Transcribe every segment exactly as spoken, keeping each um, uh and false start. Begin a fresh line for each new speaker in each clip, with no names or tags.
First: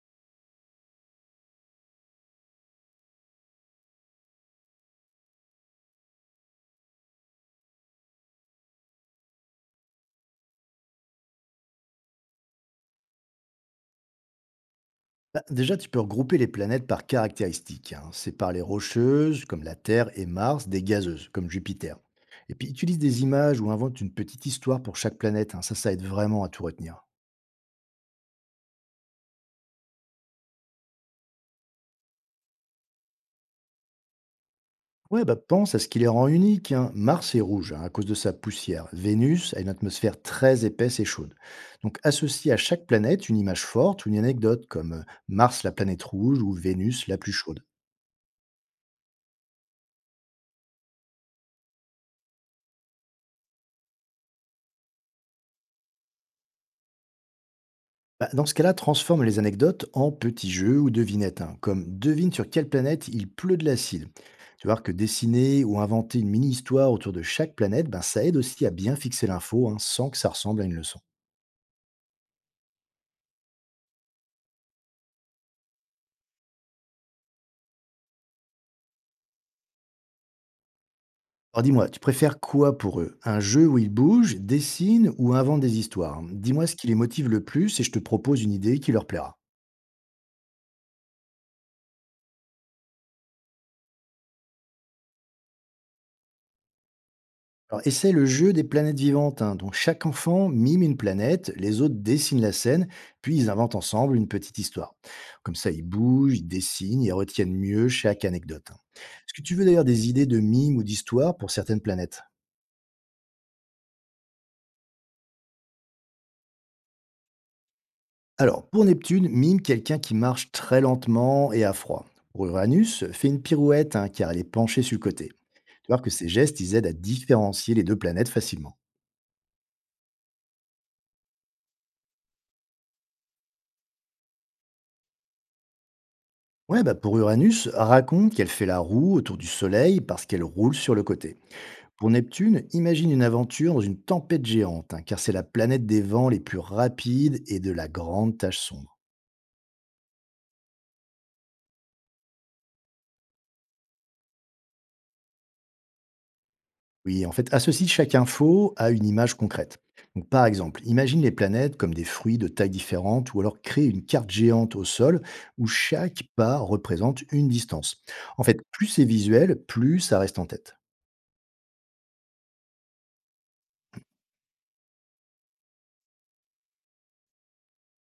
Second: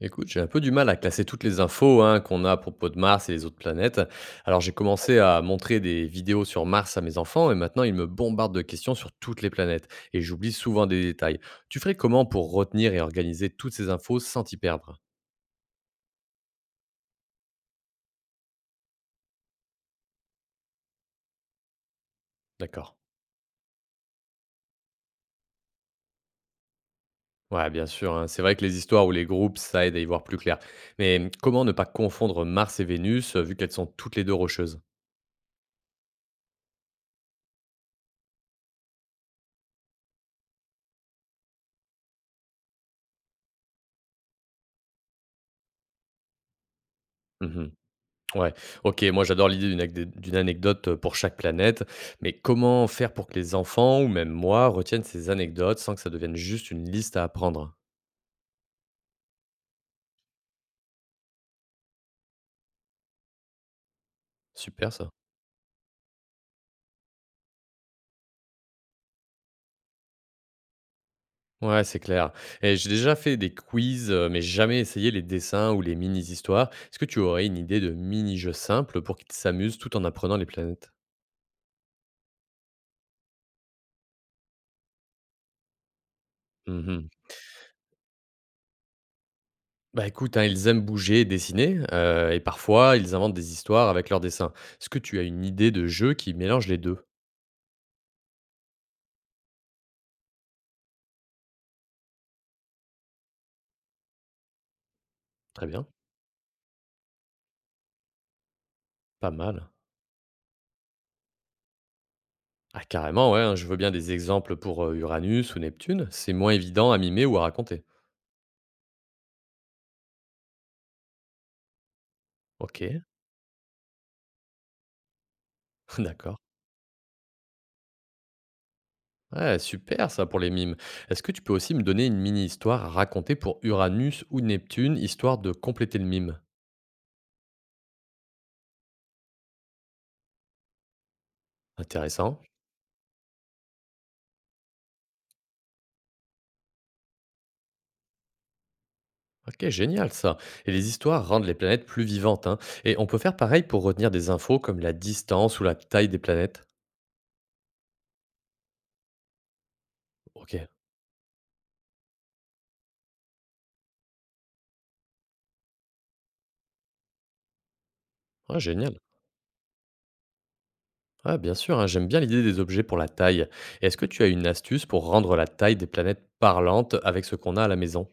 Écoute, j'ai un peu du mal à classer toutes les infos hein, qu'on a à propos de Mars et les autres planètes. Alors j'ai commencé à montrer des vidéos sur Mars à mes enfants et maintenant ils me bombardent de questions sur toutes les planètes et j'oublie souvent des détails. Tu ferais comment pour retenir et organiser toutes ces infos sans t'y perdre?
Bah, déjà, tu peux regrouper les planètes par caractéristiques, hein. Sépare les rocheuses, comme la Terre et Mars, des gazeuses, comme Jupiter. Et puis,
D'accord.
utilise des images ou invente une petite histoire pour chaque planète, hein. Ça, ça aide vraiment à tout retenir.
Ouais, bien sûr, hein. C'est vrai que les histoires ou les groupes, ça aide à y voir plus clair. Mais comment ne pas confondre Mars et Vénus, euh, vu qu'elles sont toutes les deux rocheuses?
Ouais, bah pense à ce qui les rend uniques, hein. Mars est rouge, hein, à cause de sa poussière. Vénus a une atmosphère très épaisse et chaude. Donc associe à chaque planète une image forte ou une anecdote comme euh, Mars la planète rouge ou Vénus la plus chaude.
Mhm. Ouais, OK, moi j'adore l'idée d'une acd d'une anecdote, euh, pour chaque planète, mais comment faire pour que les enfants ou même moi retiennent ces anecdotes sans que ça devienne juste une liste à apprendre?
Bah, dans ce cas-là, transforme les anecdotes en petits jeux ou devinettes, hein, comme devine sur quelle planète il pleut de l'acide. Tu vois
Super
que
ça.
dessiner ou inventer une mini-histoire autour de chaque planète, ben, ça aide aussi à bien fixer l'info, hein, sans que ça ressemble à une leçon.
Ouais, c'est clair, et j'ai déjà fait des quiz, heu, mais jamais essayé les dessins ou les mini-histoires. Est-ce que tu aurais une idée de mini-jeu simple pour qu'ils s'amusent tout en apprenant les planètes?
Alors dis-moi, tu préfères quoi pour eux? Un jeu où ils bougent, dessinent ou inventent des histoires, hein? Dis-moi ce qui les
Mmh.
motive le plus et je te propose une idée qui leur plaira.
Bah, écoute, hein, ils aiment bouger et dessiner, heu et parfois ils inventent des histoires avec leurs dessins. Est-ce que tu as une idée de jeu qui mélange les deux?
Alors, et c'est le jeu des planètes vivantes, hein. Donc, chaque enfant mime une planète, les autres dessinent la scène, puis ils inventent ensemble une petite histoire. Comme
Très
ça, ils
bien,
bougent, ils dessinent, ils retiennent mieux chaque anecdote, hein.
pas
Est-ce que tu veux
mal.
d'ailleurs des idées de mime ou d'histoire pour certaines planètes?
Ah carrément, ouais, hein, je veux bien des exemples pour euh, Uranus ou Neptune. C'est moins évident à mimer ou à raconter.
Alors, pour Neptune, mime quelqu'un qui marche très lentement et à froid. Pour
Ok.
Uranus, fait une pirouette, hein, car elle est penchée sur le côté. Tu vois que ces
D'accord.
gestes, ils aident à différencier les deux planètes facilement.
Ouais, super ça pour les mimes. Est-ce que tu peux aussi me donner une mini-histoire à raconter pour Uranus ou Neptune, histoire de compléter le mime?
Ouais, bah pour Uranus, raconte qu'elle fait la roue autour du Soleil parce qu'elle roule sur le côté. Pour
Intéressant.
Neptune, imagine une aventure dans une tempête géante, hein, car c'est la planète des vents les plus rapides et de la grande tache sombre.
Ok, génial ça. Et les histoires rendent les planètes plus vivantes, hein. Et on peut faire pareil pour retenir des infos comme la distance ou la taille des planètes.
Oui, en fait, associe chaque info à une image concrète. Donc, par
Ok,
exemple, imagine les planètes comme des fruits de tailles différentes, ou alors crée une carte géante au sol où chaque pas représente une distance. En fait,
ouais,
plus
génial.
c'est visuel, plus ça reste en tête.
Ouais, bien sûr, hein, j'aime bien l'idée des objets pour la taille. Et est-ce que tu as une astuce pour rendre la taille des planètes parlantes avec ce qu'on a à la maison?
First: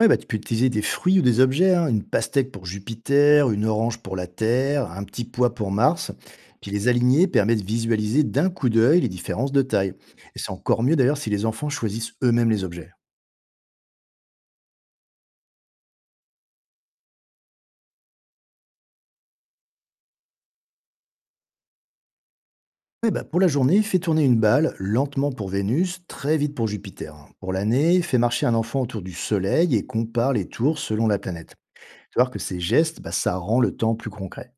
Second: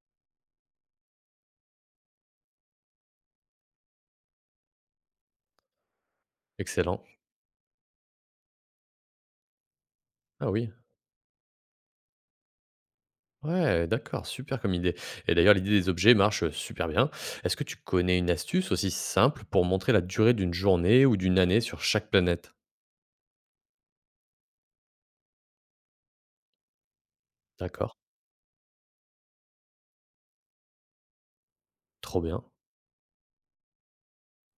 Ouais, bah, tu peux utiliser des fruits ou des objets, hein, une pastèque pour Jupiter, une orange pour la Terre, un petit pois pour Mars. Puis les
Excellent.
aligner permet de visualiser d'un coup d'œil les différences de taille. Et c'est
Ah oui.
encore mieux d'ailleurs si les enfants choisissent eux-mêmes les objets.
Ouais, d'accord, super comme idée. Et d'ailleurs, l'idée des objets marche euh, super bien. Est-ce que tu connais une astuce aussi simple pour montrer la durée d'une journée ou d'une année sur chaque planète?
Ouais, bah, pour la journée, fais tourner une balle lentement pour Vénus, très vite pour Jupiter, hein. Pour
D'accord,
l'année, fais marcher un enfant autour du Soleil et compare les tours selon la planète. Tu
trop
vas voir que
bien.
ces gestes, bah, ça rend le temps plus concret.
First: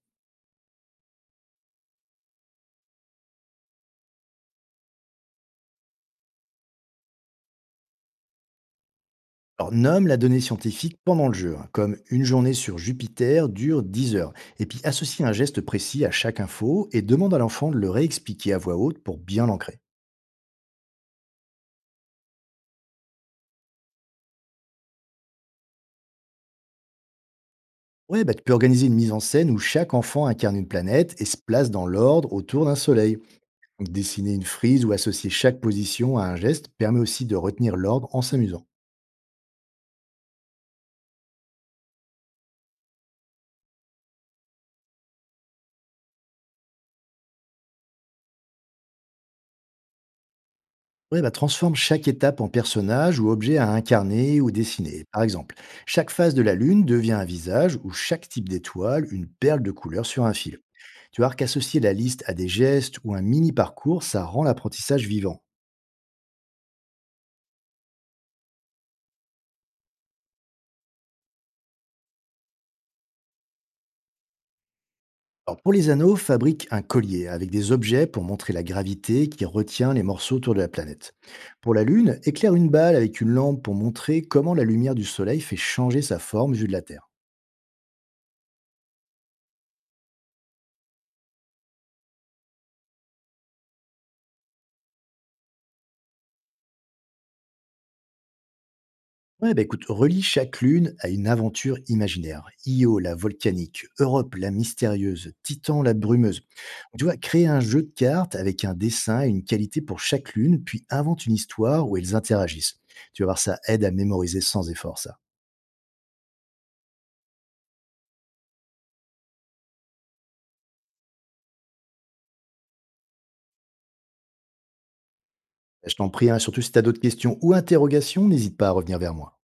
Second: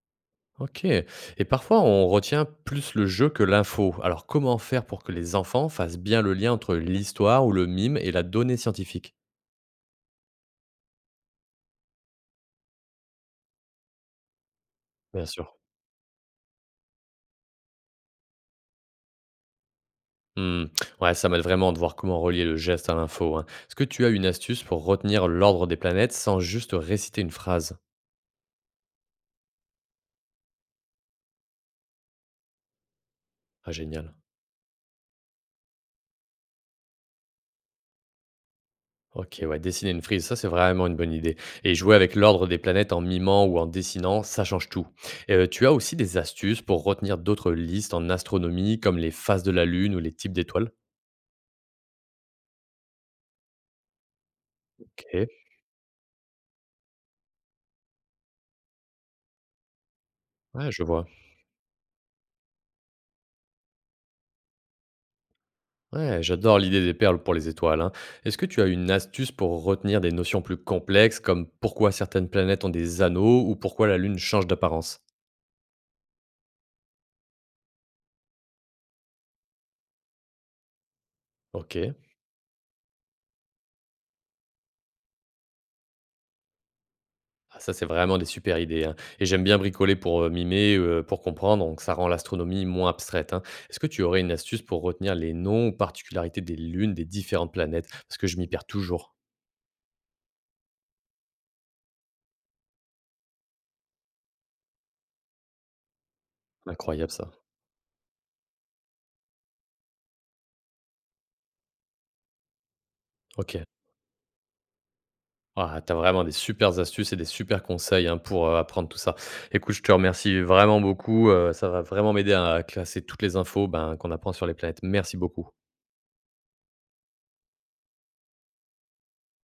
Ok. Et parfois, on retient plus le jeu que l'info. Alors, comment faire pour que les enfants fassent bien le lien entre l'histoire ou le mime et la donnée scientifique?
Alors, nomme la donnée scientifique pendant le jeu, hein, comme une journée sur Jupiter dure dix heures. Et puis associe
Bien
un
sûr.
geste précis à chaque info et demande à l'enfant de le réexpliquer à voix haute pour bien l'ancrer.
Mmh. Ouais, ça m'aide vraiment de voir comment relier le geste à l'info, hein. Est-ce que tu as une astuce pour retenir l'ordre des planètes sans juste réciter une phrase?
Ouais, bah, tu peux organiser une mise en scène où chaque enfant incarne une planète et se place dans l'ordre autour d'un soleil.
Ah,
Donc,
génial.
dessiner une frise ou associer chaque position à un geste permet aussi de retenir l'ordre en s'amusant.
Ok, ouais, dessiner une frise, ça c'est vraiment une bonne idée. Et jouer avec l'ordre des planètes en mimant ou en dessinant, ça change tout. Euh, tu as aussi des astuces pour retenir d'autres listes en astronomie, comme les phases de la Lune ou les types d'étoiles?
Ouais, bah, transforme chaque étape en personnage ou objet à incarner ou dessiner. Par
Ok,
exemple, chaque phase de la lune devient un visage ou chaque type d'étoile une perle de couleur sur un fil.
ouais, je vois.
Tu vois qu'associer la liste à des gestes ou un mini-parcours, ça rend l'apprentissage vivant.
Ouais, j'adore l'idée des perles pour les étoiles, hein. Est-ce que tu as une astuce pour retenir des notions plus complexes comme pourquoi certaines planètes ont des anneaux ou pourquoi la Lune change d'apparence?
Alors, pour les anneaux, fabrique un collier avec des objets pour montrer la gravité qui retient les morceaux autour de la planète. Pour
Ok.
la Lune, éclaire une balle avec une lampe pour montrer comment la lumière du Soleil fait changer sa forme vue de la Terre.
Ah, ça c'est vraiment des super idées, hein. Et j'aime bien bricoler pour euh, mimer, euh, pour comprendre, donc ça rend l'astronomie moins abstraite, hein. Est-ce que tu aurais une astuce pour retenir les noms ou particularités des lunes des différentes planètes? Parce que je m'y perds toujours.
Ouais, bah écoute, relie chaque lune à une aventure imaginaire. Io, la volcanique, Europe, la mystérieuse, Titan, la brumeuse. Tu
Incroyable
vois,
ça.
créer un jeu de cartes avec un dessin et une qualité pour chaque lune, puis invente une histoire où elles interagissent. Tu vas voir, ça
Ok.
aide à mémoriser sans effort, ça.
Ah, tu vraiment des super astuces et des super conseils, hein, pour, heu, apprendre tout ça. Écoute, je te remercie vraiment beaucoup, heu, ça va vraiment m'aider à classer toutes les infos, ben, qu'on apprend sur les planètes. Merci beaucoup.
Je t'en prie, hein, surtout si tu as d'autres questions ou interrogations, n'hésite pas à revenir vers moi.